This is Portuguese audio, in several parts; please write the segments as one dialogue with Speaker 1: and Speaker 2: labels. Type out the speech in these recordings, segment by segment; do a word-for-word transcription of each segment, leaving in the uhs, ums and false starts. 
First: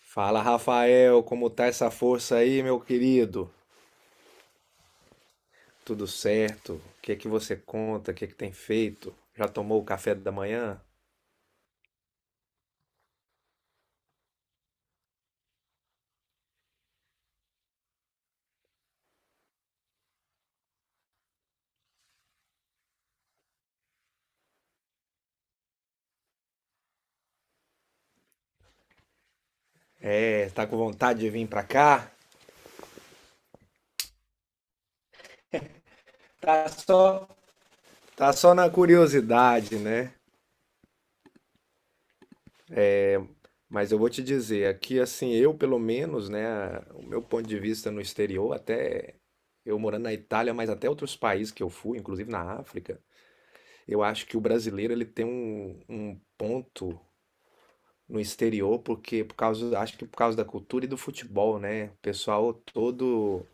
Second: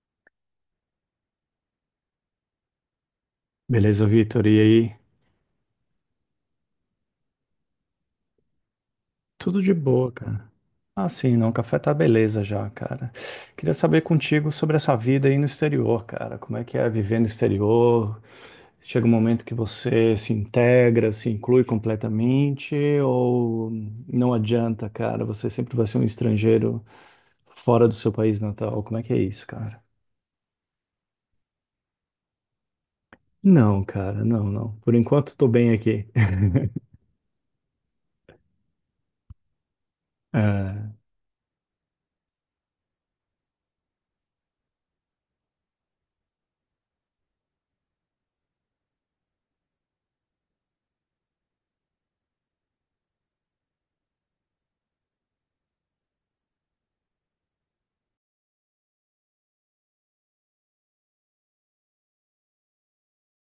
Speaker 1: Fala, Rafael, como tá essa força aí, meu querido?
Speaker 2: Beleza, Vitor. E aí?
Speaker 1: Tudo certo? O que é que você conta? O que é que tem feito? Já
Speaker 2: Tudo de
Speaker 1: tomou o
Speaker 2: boa,
Speaker 1: café da
Speaker 2: cara.
Speaker 1: manhã?
Speaker 2: Ah, sim, não. O café tá beleza já, cara. Queria saber contigo sobre essa vida aí no exterior, cara. Como é que é viver no exterior? Chega um momento que você se integra, se inclui completamente, ou não adianta, cara? Você sempre vai ser um estrangeiro fora do seu país natal. Como é que é isso, cara?
Speaker 1: É, tá com vontade de vir pra cá?
Speaker 2: Não, cara, não, não. Por enquanto, tô bem aqui.
Speaker 1: Tá só, tá só na curiosidade, né? Mas eu vou te dizer, aqui assim, eu pelo menos, né, o meu ponto de vista no exterior, até eu morando na Itália, mas até outros países que eu fui, inclusive na África, eu acho que o brasileiro ele tem um, um ponto no exterior, porque por causa, acho que por causa da cultura e do futebol, né? O pessoal todo,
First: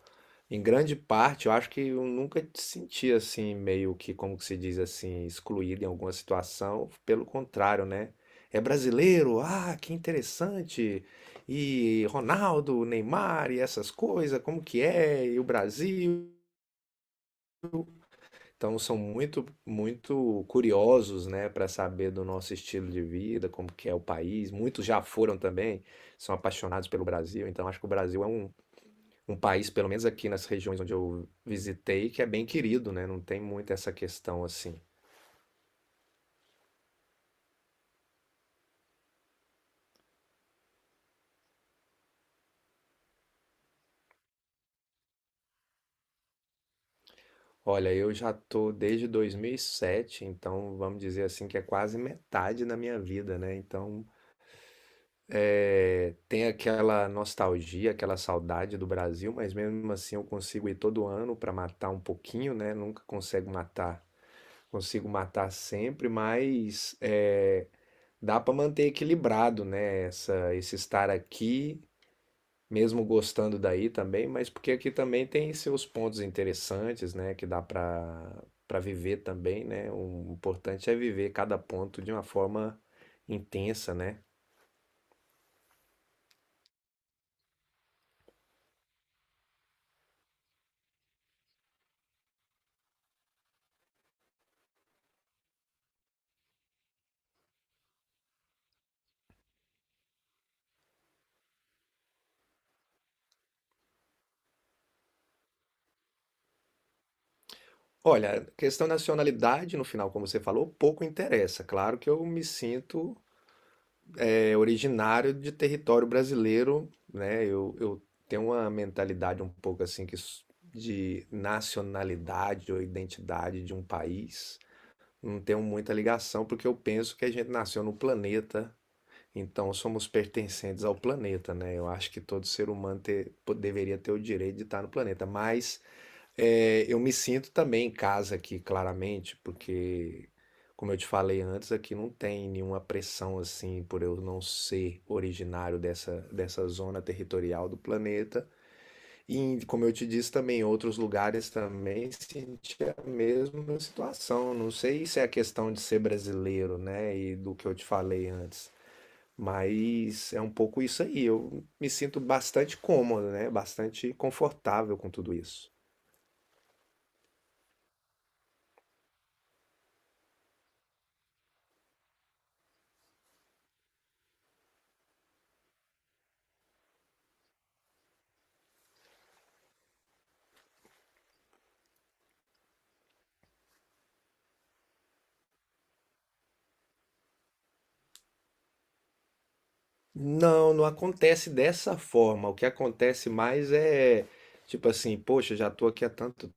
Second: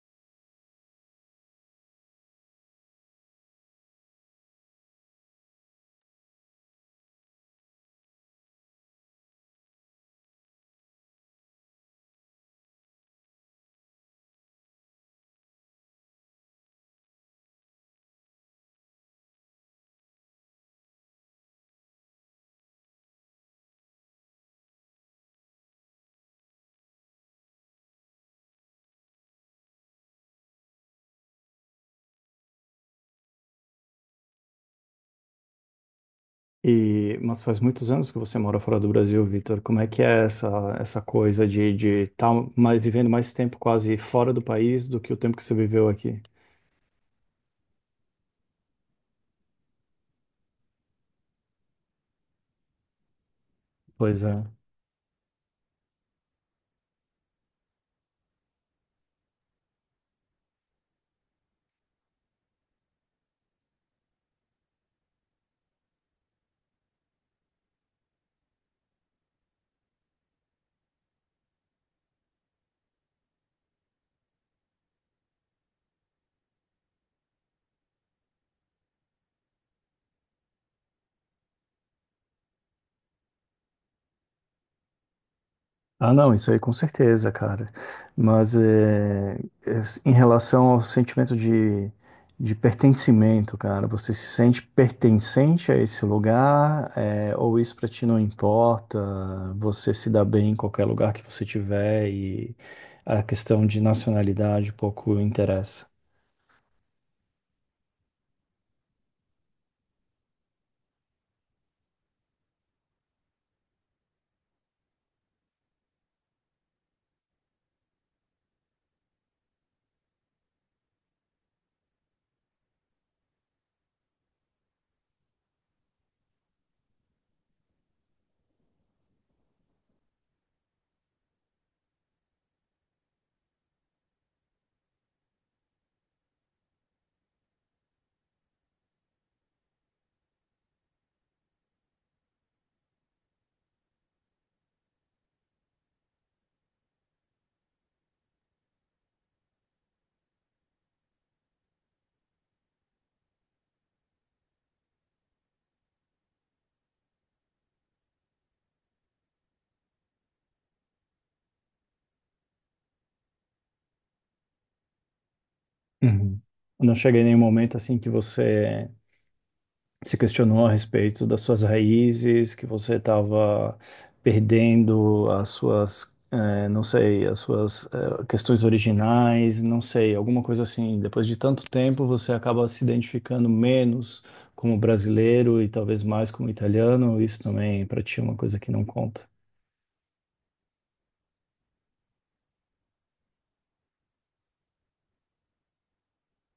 Speaker 1: em grande parte, eu acho que eu nunca te senti assim, meio que, como que se diz assim, excluído em alguma situação. Pelo contrário, né? É brasileiro, ah, que interessante. E Ronaldo, Neymar e essas coisas, como que é? E o Brasil? Então são muito, muito curiosos, né, para saber do nosso estilo de vida, como que é o país. Muitos já foram também, são apaixonados pelo Brasil. Então acho que o Brasil é um, um país, pelo menos aqui nas regiões onde eu visitei, que é bem querido, né? Não tem muito essa questão assim.
Speaker 2: E, mas faz muitos anos que você mora fora do Brasil, Vitor. Como é que é essa, essa coisa de estar de estar mais, vivendo mais tempo quase fora do país do que o tempo que você viveu aqui?
Speaker 1: Olha, eu já tô desde dois mil e sete, então vamos dizer assim que é quase metade da minha vida, né? Então
Speaker 2: Pois é.
Speaker 1: é, tem aquela nostalgia, aquela saudade do Brasil, mas mesmo assim eu consigo ir todo ano para matar um pouquinho, né? Nunca consigo matar, consigo matar sempre, mas é, dá para manter equilibrado, né? Essa, esse estar aqui, mesmo gostando daí também, mas porque aqui também tem seus pontos interessantes, né? Que dá para para viver também, né? O importante é viver cada ponto de uma forma intensa, né?
Speaker 2: Ah, não, isso aí com certeza, cara. Mas é, é, em relação ao sentimento de, de pertencimento, cara, você se sente pertencente a esse lugar, é, ou isso pra ti não importa? Você se dá bem em qualquer lugar que você tiver e a questão de nacionalidade pouco interessa.
Speaker 1: Olha, questão de nacionalidade, no final, como você falou, pouco interessa. Claro que eu me sinto é, originário de território brasileiro, né? Eu, eu tenho uma mentalidade um pouco assim que s- de nacionalidade ou identidade de um país. Não tenho muita ligação, porque eu penso que a gente nasceu no planeta, então somos pertencentes ao planeta, né? Eu acho que todo ser humano ter- po- deveria ter o direito de estar no planeta, mas. É, eu me sinto também em casa aqui, claramente, porque, como eu te falei antes, aqui não tem nenhuma pressão assim por eu não ser originário dessa, dessa zona territorial do planeta. E, como eu te disse também, em outros lugares também senti a mesma situação. Não sei se é a questão de ser brasileiro, né, e do que eu te falei antes. Mas é um pouco isso aí. Eu me sinto bastante cômodo, né? Bastante confortável com tudo isso.
Speaker 2: Uhum. Não chega em nenhum momento assim que você se questionou a respeito das suas raízes, que você estava perdendo as suas, eh, não sei, as suas, eh, questões originais, não sei, alguma coisa assim. Depois de tanto tempo, você acaba se identificando menos como brasileiro e talvez mais como italiano. Isso também para ti é uma coisa que não conta.
Speaker 1: Não, não acontece dessa forma. O que acontece mais é tipo assim, poxa, já tô aqui há tanto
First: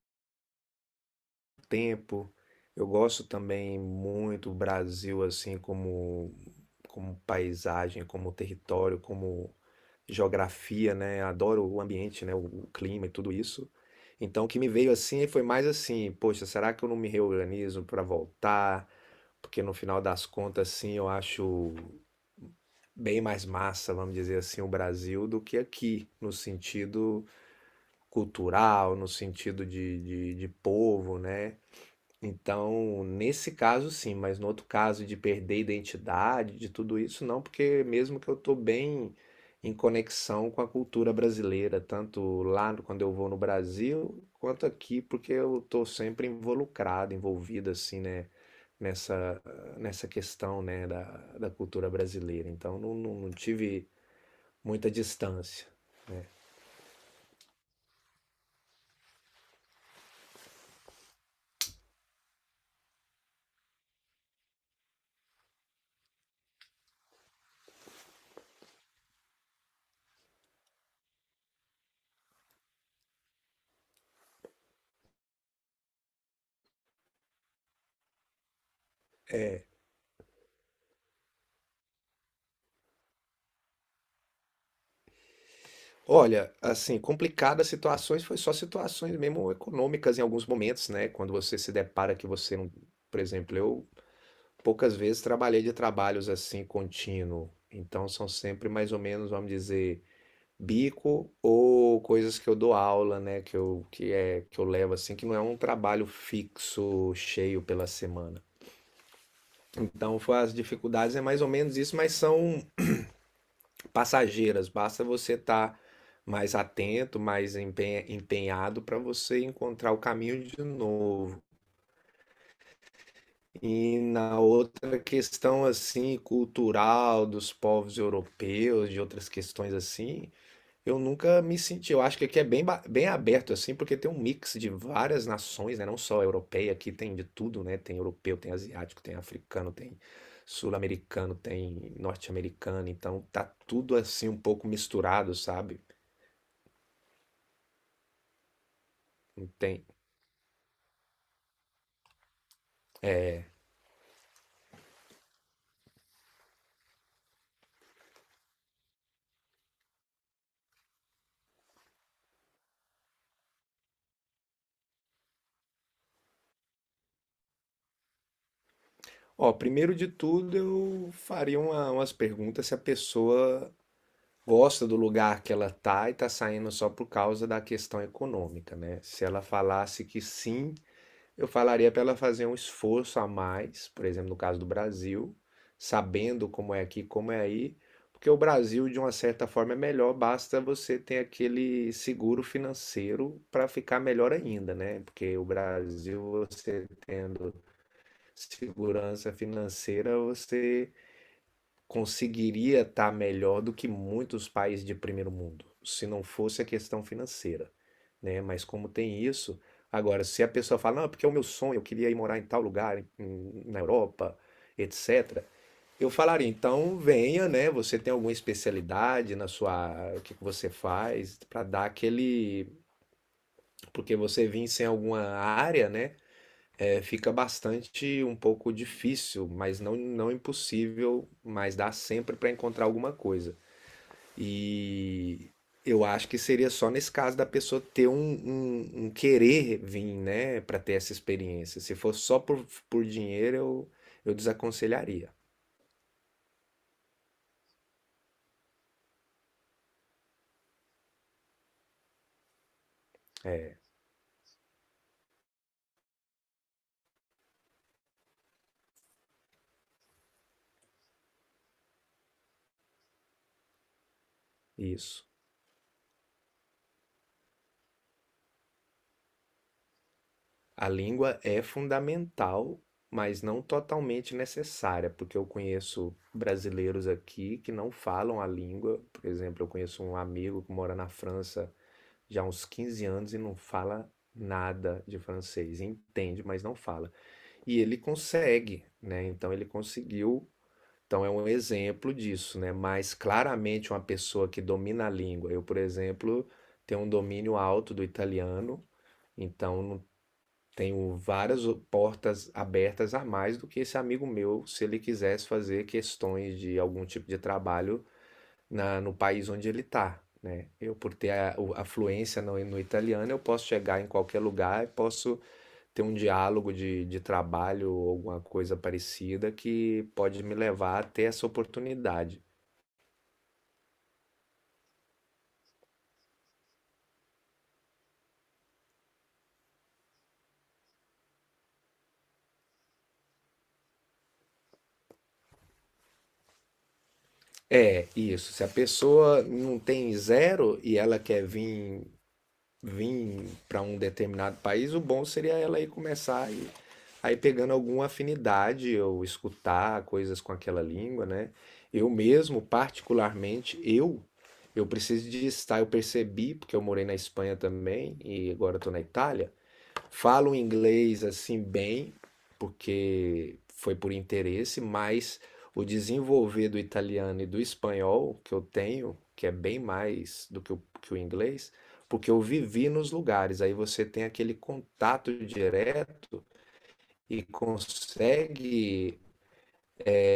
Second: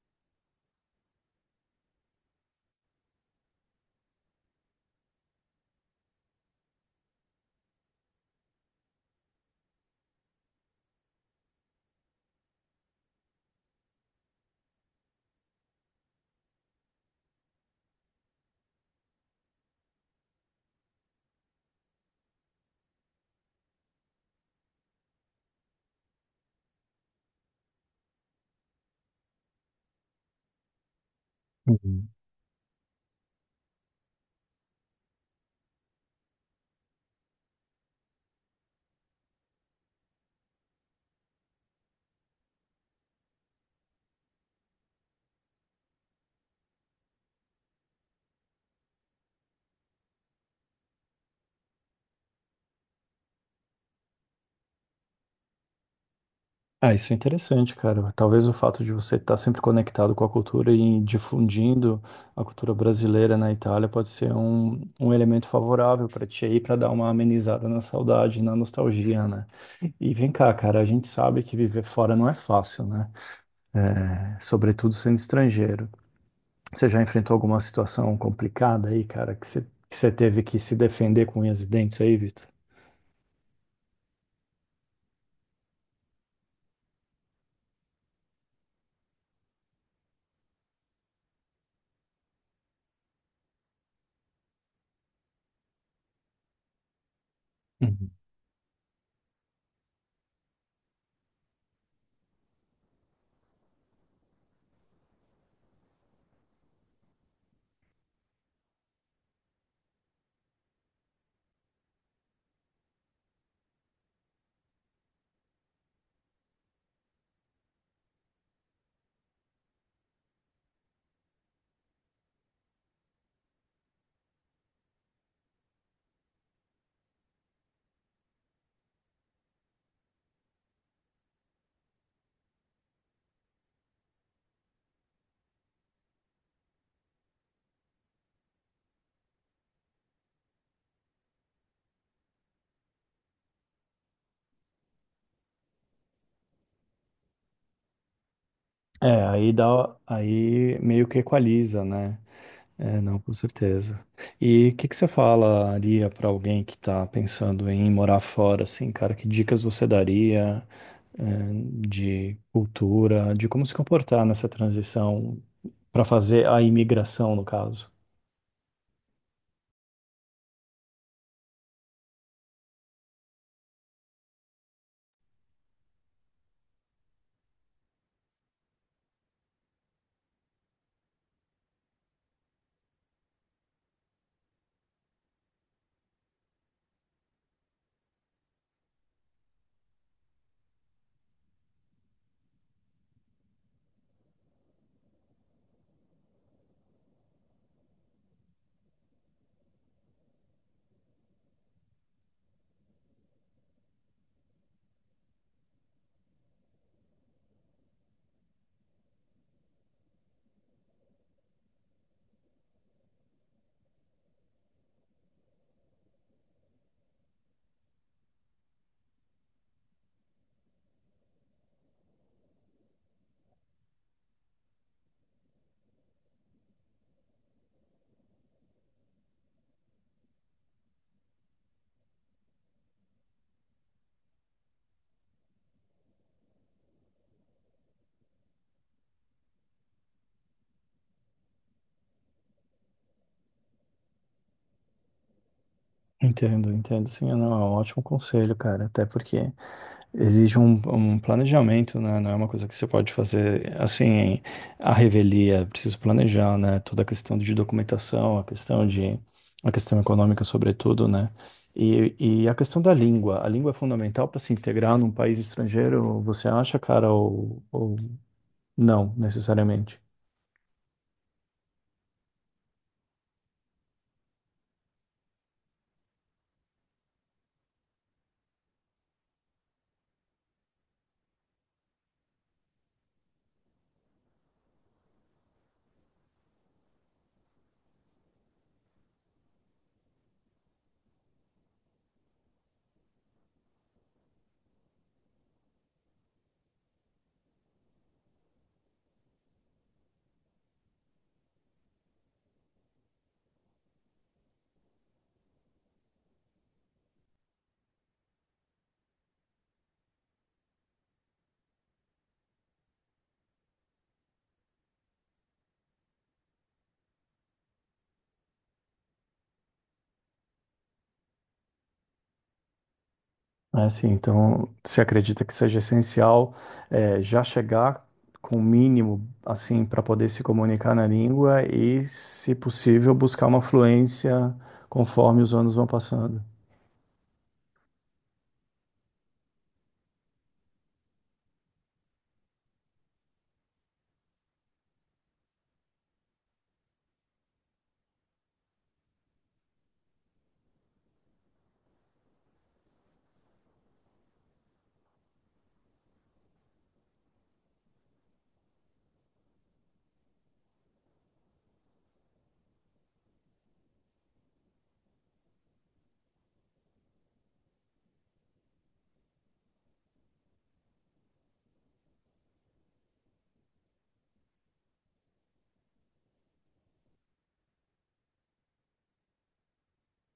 Speaker 1: tempo. Eu gosto também muito do Brasil assim como como paisagem, como território, como geografia, né? Adoro o ambiente, né? O clima e tudo isso. Então, o que me veio assim foi mais assim, poxa, será que eu não me reorganizo para voltar? Porque no final das contas, sim, eu acho bem mais massa, vamos dizer assim, o Brasil do que aqui, no sentido cultural, no sentido de, de, de povo, né?
Speaker 2: Uhum.
Speaker 1: Então, nesse caso sim, mas no outro caso de perder identidade, de tudo isso, não, porque mesmo que eu estou bem em conexão com a cultura brasileira, tanto lá no- quando eu vou no Brasil, quanto aqui, porque eu estou sempre involucrado, envolvido assim, né, nessa, nessa questão, né, da, da cultura brasileira. Então, não, não, não tive muita distância.
Speaker 2: Ah, isso é interessante, cara. Talvez o fato de você estar sempre conectado com a cultura e difundindo a cultura brasileira na Itália pode ser um, um elemento favorável para ti aí, para dar uma amenizada na saudade, na nostalgia, né? E vem cá, cara, a gente sabe que viver fora não é fácil, né? É, sobretudo sendo estrangeiro. Você já enfrentou alguma situação complicada aí, cara, que você, que você teve que se defender com unhas e dentes aí, Vitor?
Speaker 1: Olha, assim, complicadas situações foi só situações mesmo econômicas em alguns momentos, né? Quando você se depara que você não, por exemplo, eu poucas vezes trabalhei de trabalhos assim contínuo, então
Speaker 2: Uhum.
Speaker 1: são sempre mais ou menos, vamos dizer, bico ou coisas que eu dou aula, né? Que eu que é que eu levo assim, que não é um trabalho fixo cheio pela semana. Então, foi as dificuldades é mais ou menos isso, mas são passageiras, basta você estar mais atento, mais empenha- empenhado para você encontrar o caminho de novo. E na outra questão assim cultural dos povos europeus, de outras questões assim, eu nunca me senti. Eu acho que aqui é bem, ba- bem aberto assim, porque tem um mix de várias nações, né? Não só a europeia, aqui tem de tudo, né? Tem europeu, tem asiático, tem africano, tem sul-americano, tem norte-americano, então tá tudo assim um pouco misturado, sabe?
Speaker 2: É, aí
Speaker 1: Tem.
Speaker 2: dá, aí meio que equaliza, né? É, não, com certeza. E o que que você falaria para alguém que tá pensando em morar fora, assim, cara? Que dicas você daria, eh, de cultura, de como se comportar nessa transição para fazer a imigração, no caso?
Speaker 1: Ó, primeiro de tudo, eu faria uma- umas perguntas se a pessoa gosta do lugar que ela tá e tá saindo só por causa da questão econômica, né? Se ela falasse que sim, eu falaria para ela fazer um esforço a mais, por exemplo, no caso do Brasil, sabendo como é aqui, como é aí, porque o Brasil, de uma certa forma, é melhor, basta você ter aquele seguro financeiro para ficar melhor ainda, né? Porque o Brasil, você tendo segurança financeira, você conseguiria estar melhor do que muitos países de primeiro mundo, se não fosse a questão financeira, né? Mas como tem isso, agora se a pessoa fala, não, é porque é o meu sonho, eu queria ir morar em tal lugar, em- em- na Europa, etcétera. Eu falaria, então venha, né? Você tem alguma especialidade na sua, o que que você faz para dar aquele, porque você vem sem alguma área, né? É, fica bastante um pouco difícil, mas não, não impossível, mas dá sempre para encontrar alguma coisa. E eu acho que seria só nesse caso da pessoa ter um, um, um querer vir, né, para ter essa experiência. Se for só por, por dinheiro, eu, eu desaconselharia
Speaker 2: Entendo, entendo. Sim, não, é um ótimo conselho, cara. Até porque exige um, um planejamento, né? Não é uma coisa que você pode fazer assim, à revelia. É preciso planejar, né? Toda a questão de documentação, a questão de, a questão econômica, sobretudo, né? E, e a questão da língua. A língua é fundamental para se integrar num
Speaker 1: isso.
Speaker 2: país estrangeiro, você acha, cara, ou, ou não, necessariamente?
Speaker 1: A língua é fundamental, mas não totalmente necessária, porque eu conheço brasileiros aqui que não falam a língua. Por exemplo, eu conheço um amigo que mora na França já há uns quinze anos e não fala nada de francês, entende, mas não fala. E ele consegue, né? Então ele conseguiu. Então é um exemplo disso, né? Mas claramente uma pessoa que domina a língua. Eu, por exemplo, tenho um domínio alto do italiano. Então, não tenho várias portas abertas a mais do que esse amigo meu, se ele quisesse fazer questões de algum tipo de trabalho na, no país onde ele está, né? Eu, por ter a, a fluência no, no italiano, eu posso chegar em qualquer lugar e posso ter um diálogo de, de trabalho ou alguma coisa parecida que pode me levar a ter essa oportunidade.
Speaker 2: Ah, sim. Então, você acredita que seja essencial eh, já chegar com o mínimo, assim, para poder se comunicar na língua e, se possível, buscar uma fluência conforme os anos vão passando?
Speaker 1: É, isso. Se a pessoa não tem zero e ela quer vir vir para um determinado país, o bom seria ela ir começar e aí pegando alguma afinidade ou escutar coisas com aquela língua, né? Eu mesmo, particularmente, eu eu preciso de estar, eu percebi, porque eu morei na Espanha também e agora estou na Itália, falo inglês assim bem, porque foi por interesse, mas o desenvolver do italiano e do espanhol que eu tenho, que é bem mais do que o, que o inglês, porque eu vivi nos lugares, aí você tem aquele contato direto e consegue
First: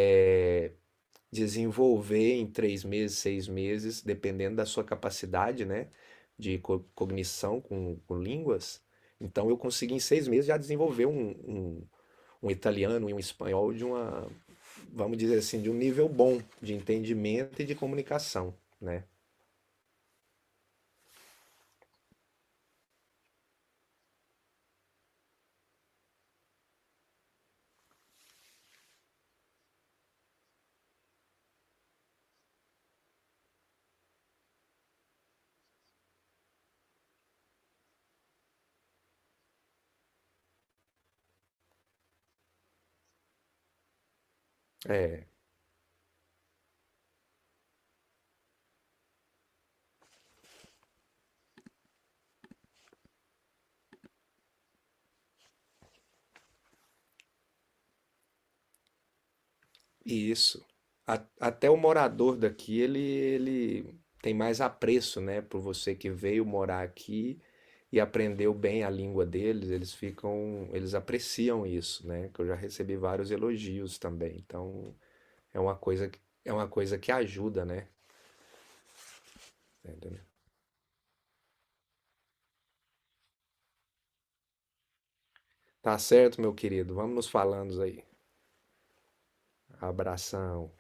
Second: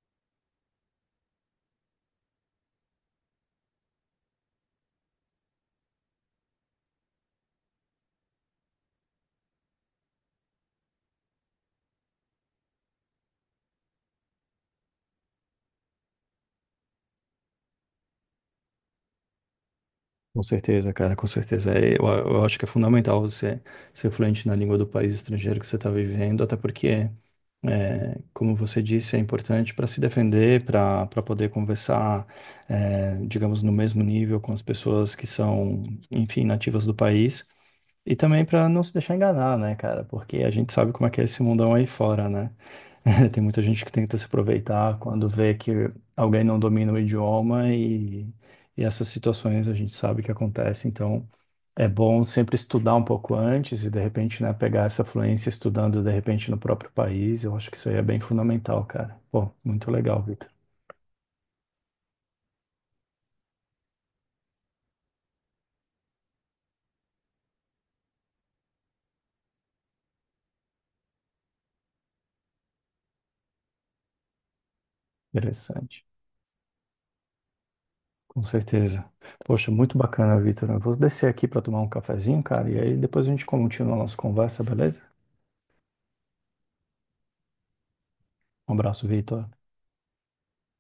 Speaker 1: é, desenvolver em três meses, seis meses, dependendo da sua capacidade, né, de co- cognição com, com línguas. Então eu consegui em seis meses já desenvolver um, um- um italiano e um espanhol de uma, vamos dizer assim, de um nível bom de entendimento e de comunicação, né?
Speaker 2: Com certeza, cara, com certeza. É, Eu, eu acho que é fundamental você ser fluente na língua do país estrangeiro que você está vivendo, até porque, é, como você disse, é importante para se defender, para para poder conversar, é, digamos, no mesmo nível com as pessoas que são, enfim, nativas do país. E também para não se deixar enganar, né, cara? Porque a gente sabe como é que é esse mundão aí fora, né? Tem muita gente que tenta se aproveitar quando
Speaker 1: É,
Speaker 2: vê que alguém não domina o idioma e, e essas situações a gente sabe que acontece. Então é bom sempre estudar um pouco antes e de repente, né, pegar essa fluência estudando de repente no próprio país. Eu acho que isso aí é bem fundamental, cara. Pô, muito legal,
Speaker 1: e
Speaker 2: Vitor.
Speaker 1: isso. A- até o morador daqui, ele, ele tem mais apreço, né, por você que veio morar aqui e aprendeu bem a língua deles, eles ficam, eles apreciam isso, né? Que eu já recebi vários elogios também. Então, é uma
Speaker 2: Interessante.
Speaker 1: coisa, que- é uma coisa que ajuda, né?
Speaker 2: Com certeza. Poxa, muito
Speaker 1: Entendeu?
Speaker 2: bacana, Vitor. Eu vou descer aqui para tomar um cafezinho, cara, e aí depois a gente continua a nossa conversa, beleza?
Speaker 1: Tá certo, meu querido. Vamos nos falando aí.
Speaker 2: Um abraço, Vitor.
Speaker 1: Abração.